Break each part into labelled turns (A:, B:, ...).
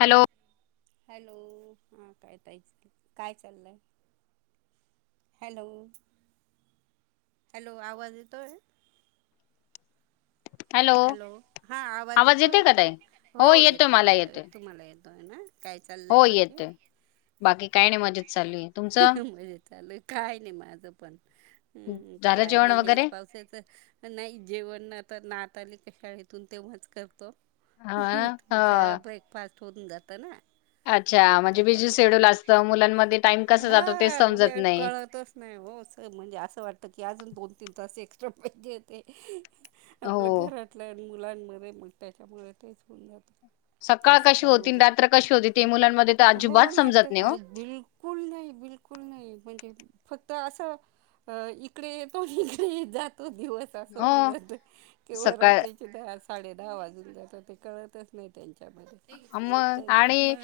A: Hello!
B: Hello हा काय ताई काय चाललंय हॅलो! हॅलो आवाज येतोय? हॅलो हा आवाज
A: येते
B: येतोय?
A: का ताई
B: हो
A: येतोय
B: येतो,
A: मला
B: येतो
A: येतोय
B: तुम्हाला येतोय ना, काय चाललंय
A: हो
B: बाकी.
A: येतोय बाकी काय नाही मजेत चालू आहे तुमचं
B: मजे चालूय काय नाही माझं पण. हूं
A: झालं
B: काय
A: जेवण
B: नाही
A: वगैरे
B: हेच पावसाचं नाही जेवण आता नात आली शाळे तून तेव्हाच करतो,
A: हा
B: थोडस
A: ह
B: ब्रेकफास्ट होऊन जातं ना.
A: अच्छा
B: मग
A: म्हणजे बिझी
B: त्याच्यामुळे
A: शेड्यूल असतं, मुलांमध्ये टाइम कसा
B: हा
A: जातो तेच समजत
B: वेळ
A: नाही
B: कळतच नाही हो, स म्हणजे असं वाटत की अजून दोन, तीन तास, एक्स्ट्रा पाहिजे होते
A: हो
B: आपलं घरातल मुलांमध्ये मग त्याच्यामुळे तेच होऊन जातं. मी
A: सकाळ कशी
B: सकाळी
A: होती,
B: उठले
A: रात्र कशी होती, ते मुलांमध्ये तर
B: हो
A: अजिबात
B: ना
A: समजत
B: ते
A: नाही हो.
B: आज बिलकुल नाही बिलकुल नाही म्हणजे, फक्त असं इकडे येतो इकडे जात तो दिवस अस होऊन
A: हो
B: जात, किंवा
A: सकाळ
B: रात्रीचे दहा साडे दहा वाजून जातत ते कळतच नाही त्यां
A: म आणि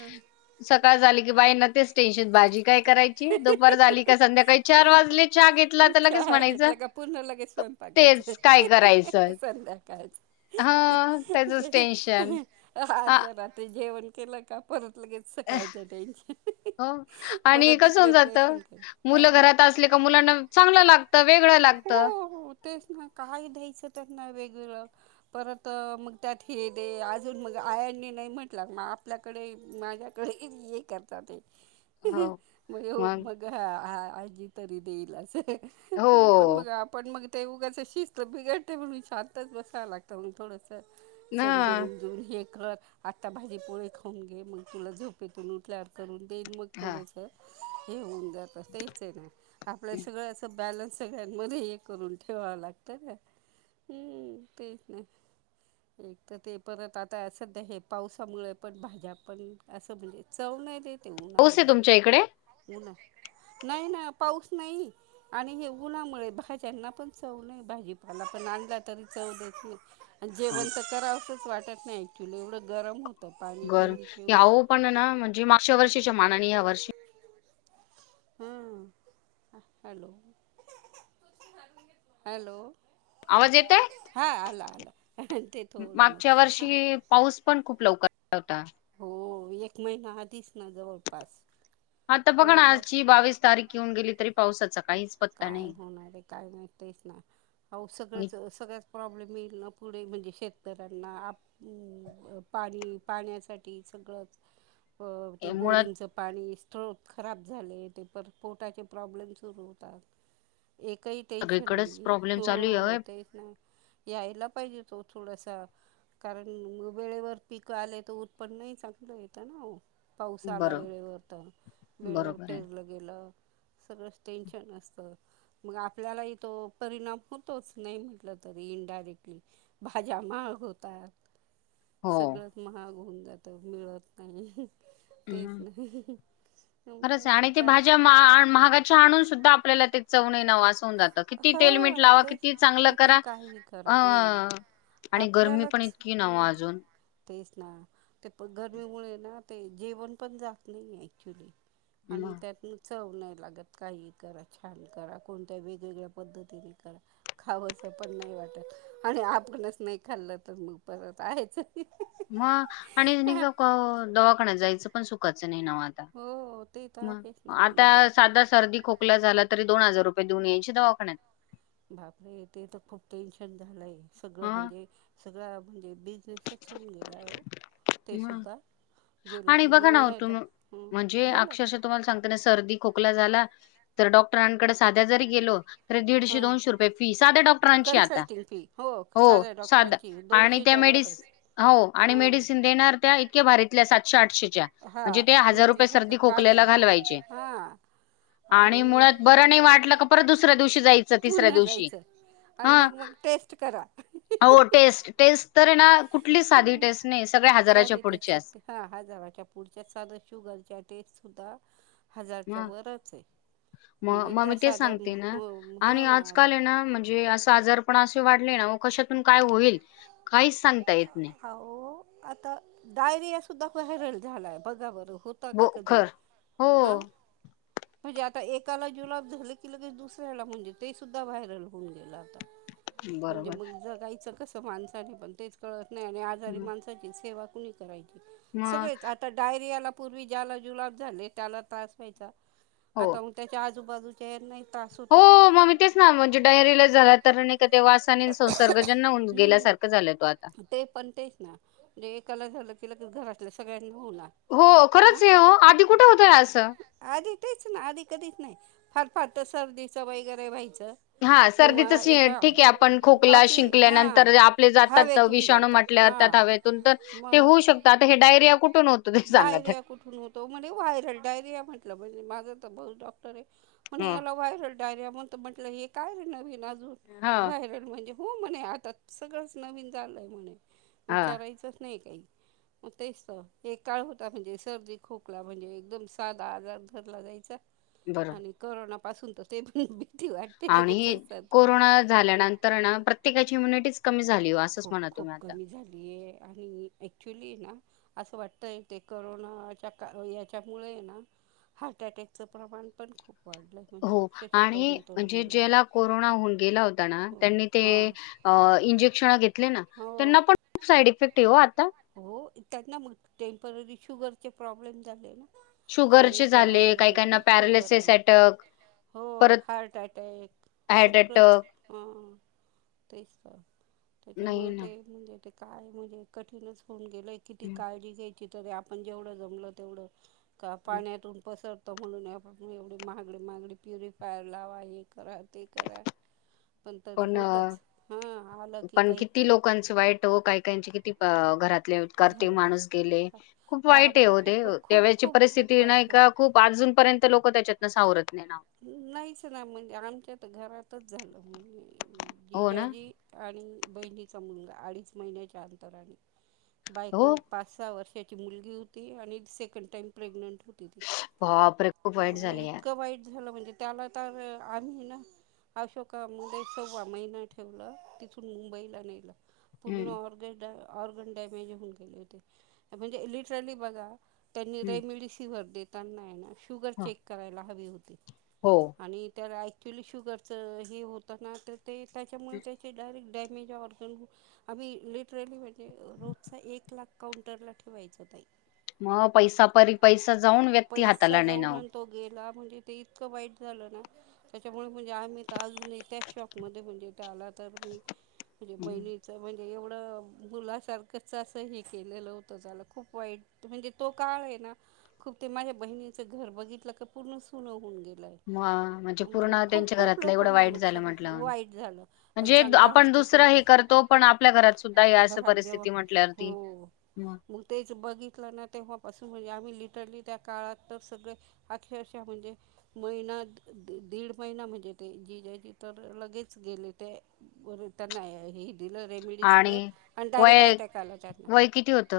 A: सकाळ झाली की बाई न तेच स्टे न भाजी काय
B: ते
A: करायची दुपार झाली का संध्याकाळी चार
B: तेच
A: वाजले, चाहा घेतला तर लगेच म्हणायचं
B: लागेच स्वयंपाकच
A: तेच काय करायचं
B: सध्याकाळ च
A: हां, त्याचंच
B: ते
A: टेन्शन.
B: [unintelligible]
A: आ
B: आदल्या रात्री जेवण केलं का, परत लगेच सकाळचं टेन्शन
A: हो
B: परत
A: आणि
B: ती
A: कस होऊन जात,
B: प्रिपरेशन कर
A: मुलं
B: हा
A: घरात असले का मुलांना चांगलं लागतं वेगळं लागत.
B: हो हो तेच ना काय दया असं त्यांना ना वेगवेगळं परत अ मग त्यात हे दे अजून मग आयानी नाही म्हटलं म आपल्याकडे माझ्याकडे ये ये करतात ते
A: हो,
B: म यो मग आ आजी तरी देईल अस
A: हो
B: आपण मग, आपण मग. ते उगाच शिस्त बिघडते म्हणून शांतच बसावं लागतं मंग थोडंस
A: ना.
B: समजून उमजून हे कर आत्ता भाजी पोळी खाऊन घे, मग तुला झोपेतून उठल्यावर करून ते म
A: हां,
B: थोडस हे होऊन जात तेच हे ना आपल्या
A: हं.
B: सगळ असं ब्यांल सगळ्यांमध्ये हे करून ठेवावं लागतं ना हम तेच ना एक त ते परत आता सध्या हे पावसामुळे पण भाज्या पण असं म्हणजे चव नाही देत.
A: पाऊस आहे तुमच्या इकडे?
B: उन्हा नाही ना पाऊस नाही आणि हे उन्हामुळे भाज्यांना पण चव नाही भाजीपाला पण आणला तरी चव देत नाही.
A: हो,
B: जेवण तर करावसंच वाटत नाही ऍक्च्युली एवढं गरम होत
A: गर याहो पण हं ना म्हणजे मागच्या वर्षीच्या मानाने या वर्षी
B: ह हॅलो हॅलो!
A: आवाज येतोय?
B: हां आला आला ते थोडं मग
A: मागच्या
B: हां
A: वर्षी पाऊस पण खूप लवकर आला होता.
B: हो एक महिना आधीच ना जवळपास.
A: आता बघाना
B: पहिला
A: आजची बावीस तारीख येऊन गेली तरी पावसाचा काहीच पत्ता नाही.
B: सगच सगळाच प्रॉब्लेम येईल ना पुढे म्हणजे शेतकऱ्यांना पाणी पाण्यासाठी सगळंच ते
A: इ- मुळात
B: बोरिंगच पाणी खराब झाले ते प पोटाचे प्रॉब्लेम सुरू होतात. एकही टेन्शन
A: सगळीकडेच
B: नाहीे
A: प्रॉब्लेम
B: हॊ
A: चालू
B: हो
A: आहे.
B: तेच नाही यायला पाहिजे तो थोडासा कारण वेळेवर पीक आले तर उत पण नाही चांगलं येतं ना? पाऊस आला
A: बरं.
B: वेळेवर तर वेळेवर
A: बरोबर आहे.
B: पेरलं गेलं सगळ टेन्शन असतं मग आपल्याला इथे तो परिणाम होतोच नाही म्हटलं तर तरी इनडायरेक्टली भाज्या महाग होतात
A: हो.
B: सगळंत महाग होऊन जात मिळत नाही तेच नाही
A: खरंच आहे
B: बाकी
A: आणि ते
B: काय
A: भाज्या महागाच्या आणून सुद्धा आपल्याला तेच चव नाही आजू जात किती तेल
B: ना
A: मट
B: वास हा
A: लावा
B: तेच
A: किती
B: ना,
A: चांगलं
B: किती
A: करा
B: काही करा
A: अ
B: हा
A: आणि गरमी पण
B: आपल्यालाच
A: इतकी नव
B: हम्म
A: अजून
B: तेच ते पन गरमीमुळे ना ते जेवण पण जात नाही ऍक्च्युली आणि
A: मग
B: त्यातन चव नाही लागतं काही करा छान करा कोणत्या भीत वेगवेगळ्या पद्धतीने करा खावं असं पण नाही वाटतं आणि आपणच नाही खाल्लं तर मग परत आहेच.
A: मग आणि का दवाखान्यात जायचं पण सुखाचं नाही नाव आता
B: हो ते तर आहेच ना मग त्या
A: आता साधा सर्दी खोकला झाला तरी दोन हजार रुपये देऊन याची दवाखान्यात
B: बापरे ते तर खूप टेन्शन झालंय सगळं म्हणजे सगळं आप म्हणजे बिझनेसच होऊन गेलाय हो ते सुद्धा गेलं
A: आणि
B: की
A: बघा
B: मग
A: ना
B: नाही तर
A: तुम्ही
B: हं
A: म्हणजे
B: बोला
A: अक्षरशः तुम्हाला सांगता ना सर्दी खोकला झाला तर डॉक्टरांकडे साध्या जरी गेलो दीडशे
B: हां
A: दोनशे रुपये फी साध्या डॉक्टरांची आता
B: कन्सल्टिंग फी
A: हो साध आणि त्यामुळे मेडि
B: बरंच
A: हो आणि मेडिसन देणार त्या इतक्या भारीतल्या सातशे आठशेच्या
B: हा
A: म्हणजे ते हजार
B: म्हणजे
A: रुपये
B: झालं
A: सर्दी खोकल्याला
B: हजार
A: घालवायचे
B: हा.
A: आणि मुळात बरं नाही वाटलं का परत दुसऱ्या दिवशी जायचं तिसऱ्या
B: पुन्हा
A: दिवशी
B: जायचं आणि
A: हा
B: मग मग टेस्ट करा
A: टेस्ट टेस्ट तर ना कुठली साधी टेस्ट नाहीस
B: साधे टेस्ट हा हजाराच्या पुढच्या साध शुगर टेस्ट सुद्धा हजारच्या वरच आहे.
A: म
B: म्हणजे
A: मग
B: त्या
A: मी ते
B: साध्या
A: सांगते ना
B: हो
A: आणि
B: हो ना मग
A: आजकाल आहे ना म्हणजे असं आजार पण असे वाटले कशातून काय होईल काही सांगता येत नाही.
B: आहो आता डायरिया सुद्धा व्हायरल झालाय बघा बर
A: ब खरं हो
B: म्हणजे आता एकाला जुलाब झाले की लगेच दुसऱ्याला म्हणजे ते सुद्धा व्हायरल होऊन गेलं आता म्हणजे
A: बरोबर.
B: मग जगायचं कस माणसाने पण तेच कळतं नाही आणि आजारी
A: हं,
B: माणसाची सेवा कणी करायची
A: मग
B: सगळेच आता डायरियाला पूर्वी ज्याला जुलाब झाले त्याला त्रास व्हायचा
A: हो.
B: आता त्याच्या आजूबाजूच्याना नाही
A: हो मगी तेच ना म्हणजे डायरीला झाला तर ते वासानी संसर्ग जनना गेल्यासारखं
B: हम्म
A: झालं तो आता
B: ते पण तेच ना म्हणजे एकाला झालं की घरातल्या सगळ्यांना ला
A: हो खरंच आहे हो आधी कुठे होतं ना असं.
B: आधी तेच ना आधी कधीच नाही फार फार तर सर्दीच वगैरे व्हायचं
A: हा
B: किंवा
A: सर्दीच ठीक आहे आपण
B: हां
A: खोकला
B: बाकी हां
A: शिंकल्यानंतर आपले जातात
B: हवेतून
A: विषाणू
B: जातात
A: म्हटल्या त्याात
B: हां
A: हवतून तर ते
B: मग
A: होऊ शकतात डायरिया कुठून होतं ते सांगा तर.
B: डायरिया कुठून होतो म्हणजे व्हायरल डायरिया म्हंटलं म्हणजे माझं तर भाऊ डॉक्टर आहे.. म्हण
A: हं.
B: याला व्हायरल डायरिया म्हणत म्हंटलं हे काय नवीन अजून
A: हां.
B: व्हायरल म्हणजे.. हो म्हणे आता सगळंच नवीन झालंय म्हणे
A: हा
B: विचारायचंच नाही. [unintelligible] एक काळ होता म्हणजे सर्दी खोकला म्हणजे एकदम साधा आजार धरला जायचा.
A: बरोबर
B: आणि करोना पासून तर ते पण.. भीती वाटते
A: आणि
B: लगेचच सर्दी खोकला
A: कोरोना झाल्यानंतर प्रत्येकाची इम्युनिटीचं कमी... झाली हो असंच
B: खूप
A: म्हणा
B: खूप
A: तुम्ही आता.
B: कमी झालीय आणि ऍक्च्युली हाय ना... असं वाटतय ते करोनाच्या का याच्यामुळे ना.. हार्ट अटॅकचं प्रमाण पण खूप
A: हो
B: [unintelligible]
A: आणि
B: तरुण तरुण
A: म्हणजे
B: मुलांनी
A: ज्याला कोरोना होऊन गेला होता ना,
B: हो
A: त्यांनी तें
B: हां
A: इंजेकशन घेतली घेतली ना
B: हो
A: त्यांना पन खूप साईड इफेक्ट हाय ओ.
B: हो त्यां ना मग टेम्पररी शुगरचे प्रॉब्लेम झाले. ज्यांना
A: शुगरचे झाले
B: करोना
A: काही काहीना
B: ना शुगर
A: पॅरालिसिस
B: आले
A: अटक...
B: हो हार्ट अटॅक
A: हार्ट
B: सगळंच
A: अटॅक
B: ह तेच.
A: नाही
B: त्याच्यामुळे
A: ना.
B: ते म्हणजे ते काय म्हणजे कठीणच होऊन गेलंय किती
A: हं,
B: काळजी घ्यायची की तरी आपण जेवढं जमलं तेवढं का
A: हं.
B: पाण्यातून पसरत.. म्हणून आपण एवढी मागडी मागडी प्युरिफायर लावा हे करा ते करा. तरी
A: पण
B: होतच हां आलं की
A: पण
B: काही
A: किती लोकांच वाईट काय काहीचे किती घरात.. तें करते
B: घर बस
A: माणूस गेले, खूप
B: हा
A: वाईट हाय ओ
B: खूप
A: तें त्या
B: खूप
A: वेलची
B: खूप खूप
A: परिस्थिती ना
B: वाईट झालं.
A: एका खूप अजून र्यंत लोक त्याच्या
B: नाहीच ना म्हणजे आमच्या तर घरातच झालं.
A: हो ना
B: जिजाजी आणि बहिणीचा मुलगा अडीच महिन्याच्या अंतराने..
A: हो
B: बायको पाच सहा वर्षाची मुलगी होती आणि सेकंड टाइम प्रेग्नेंट...
A: वापरे खूप वाईट झालेयार.
B: इतकं वाईट झालं म्हणजे त्याला तर आम्ही ना... [unintelligible] मुंबईत सव्वा महिना ठेवलं तिथून मुंबईला नेलं. पूर्ण
A: हम्म
B: ऑ ऑर्गन डॅमेज होऊन गले होते म्हणजे इलिटरली बघा त्यांनी
A: हम्म
B: रेमदि शिवर देताना शुगर चेक करायला हवी होती.
A: हो.
B: आणि त्याला ऍक्च्युली शुगरच हे होत ना. ते त्याच्यामुळे त्याचे डायरेक्ट डे ्ही जे ऑर्गन आम्ही लिटरली म्हणजे रोजचा एक लाख काउंटरला ठेवायचं.
A: मग पैसापरी पैसा जाऊन व्यक्ती
B: पैसा
A: हाताला नाही
B: जाऊन
A: ना ओ.
B: आणि तो गेला म्हणजे ते इतकं वाईट झालं ना त्याच्यामुळे म्हणजे आम्ही तर अजून त्याच शॉकमध्ये म्हणजेथ आला तर म्हणे बहिणीच म्हणजे एवढं.. मुलासारखं हे केलेलं होत झालं खूप वाईट म्हणजे तो काळ आहे ना खूप ते माझ्या बहिणीचं घर बघितलं का पूर्ण सुनं होऊन गेल.
A: म म्हणजे
B: मग
A: पूर्ण
B: खूप
A: त्यांच्या
B: खूप
A: घरातलं एवढं
B: लोकांना
A: वाईट झालं
B: नुकसान वाईट झालं आणि चांगला
A: दुसर
B: खेळता
A: हे करतो पण आपल्या घरात सुद्धा या अस
B: घरात जेव्हा
A: परिस्थिती म्हटल्यावर ती.
B: हो मग तेच बघितलं ना तेव्हापासून... म्हणे आम्ही लिटरली त्या काळात तर सगळे अक्सर म्हणजे महिना दीड महिना म्हणजे ते जी ज्याची तर लगेच गेले ते. [unintelligible] दिलं
A: आणि
B: रेमडसिवीर आणि डायरेक्ट
A: वय
B: आटॅक आला त्याना.
A: वय किती होतं?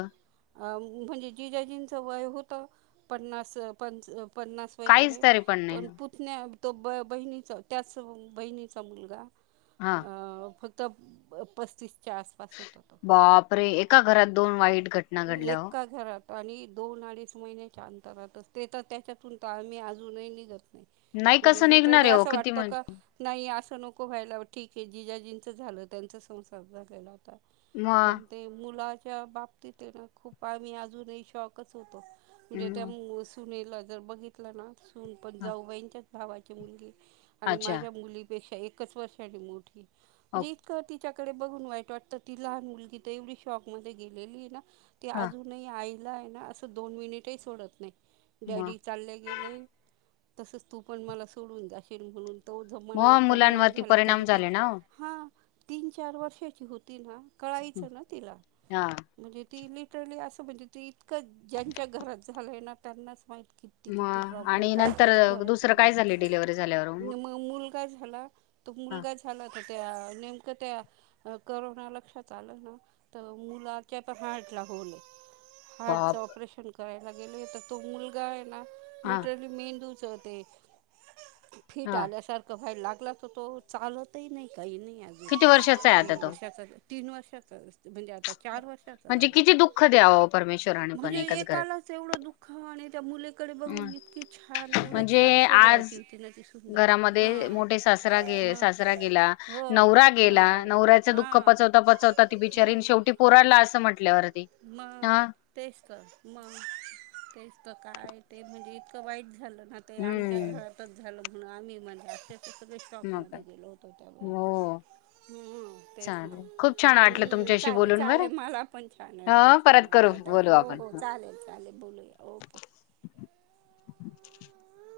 B: अ म्हणजे जी जा जींचं वय होतं पन्नास पंच
A: काहीच
B: वगैरे
A: तरी पण नाही नाय.
B: पुतण्या तो बहिणीचा त्याच बहिणीचा मुलगा
A: हा.
B: अ, फक्त तो पस आसपास होता
A: बाप रे एका घरात दोन वाईट घट
B: एका घरात. आणि दोन अडीच महिन्याच्या अंतरातचत ते तर त्याच्यातून तर आम्ही अजूनही निघत
A: नाही
B: म्हणजे
A: कसं निघणार
B: लिटरली
A: आहे हो
B: असं
A: किती
B: वाटत का
A: म्हणजे
B: नाही असं नको व्हायला ठीक की जीजाजींचं झालं त्यांचा संसार झालेला होता
A: मग
B: पण ते मुलाच्या बाप तिथे ना खूप आम्ही अजूनही शॉकच होतो म्हणजे त्या
A: हं,
B: सुने र बघितलं ना सून पण
A: हं.
B: जाऊबाईच्या भावाची मुलगी आणि
A: अच्छा
B: माझ्या मुली पेक्ष्या एकच वर्षा मोठी
A: ओ
B: म्हणजे इतक, त्याच्याकडे बघून वाईट वाटत ती लहान मुलगी तर एवढी शॉक मध्ये गेलेली ना ती
A: हा
B: अजूनही आई आहे ना असं दोन मिनिटही सोडत नाही
A: मग
B: डॅडी चालले गेले. तसच तू पण मला सोडून जाशेील म्हणून. तो जो मनावर
A: मग
B: परिणाम
A: मुलांवरती
B: झाला कारण
A: परिणाम
B: ती
A: झाले ना हो
B: हा तीन चार वर्षाची होती ना. कळायचं ना तिला
A: हा
B: म्हणजे ती लिटरली असं म्हणजे ती इतकं ज्यांच्या घरात झालंय ना त्यांनाच माहित किती किती
A: मग
B: प्रॉब्लेम
A: आणि
B: काय
A: नंतर
B: काही घर सुर
A: दुसरं काय झाले डिलिव्हरी झाल्यावर
B: मग मुलगा झाला तो
A: हा
B: मुलगा झाला तर त्याेव्हा, नेणं त्या करोना लक्षात आलं ना तर मुलाच्या पण हार्ट ला होले हाय. हार्टच
A: बाप
B: ऑपरेशन करायला गेले तर तो मुलगा आहे ना
A: हा
B: लिटरली मेंदू च ते फिट
A: हा
B: आल्यासारखं व्हाईला लागला तर तो चालतही नाही. काही नाही आजून,
A: किती वर्षाचा आहे आता
B: तीन
A: तो
B: वर्षाचा तीन वर्षाचा म्हणजे आता चार वर्ष चा
A: म्हणजे
B: झाला.
A: किती दुःख द्यावं परमेश्वराने पण
B: म्हणजे
A: एकाच घरात
B: एकालाच एवढ दुःख आणि त्या मु तकडे
A: हं,
B: बघून इतकी छान एवढी
A: म्हणजे
B: छान
A: आज
B: स्वभावाची होती ना तसून बाई
A: घरामध्ये
B: हा.
A: मोठे सासरा गे
B: मग
A: सासरा गेला
B: हो
A: नवरा गेला
B: नवरा आहे
A: नवऱ्याचं दुःख
B: हां
A: पचवता पचवता ती बिचारीन
B: मग.
A: शेवटी पोराला असं म्हटल्यावरती
B: म
A: हा
B: तेसकर म तेस. तर काय ते म्हणजे इतकं वाईट झालं ना ते आमच्या
A: हम्म
B: घरातच झालं म्हणून आम्ही म्हणजे असे. सगळे
A: मग
B: स्टॉकमध्ये
A: काय
B: द गेलो होतो त्या वेळेस.
A: हो
B: हम्म तेच ना
A: चालेल खूप छान वाटलं
B: हम्म
A: तुमच्याशी
B: चालेल
A: बोलून बरं
B: चालेल मला पण फोन आहे. म्हट
A: ह परत करू
B: चालेलं ताई
A: बोलू
B: हो
A: आपण
B: हो चालेल चालेल बोलूया ओके.
A: [unintelligible]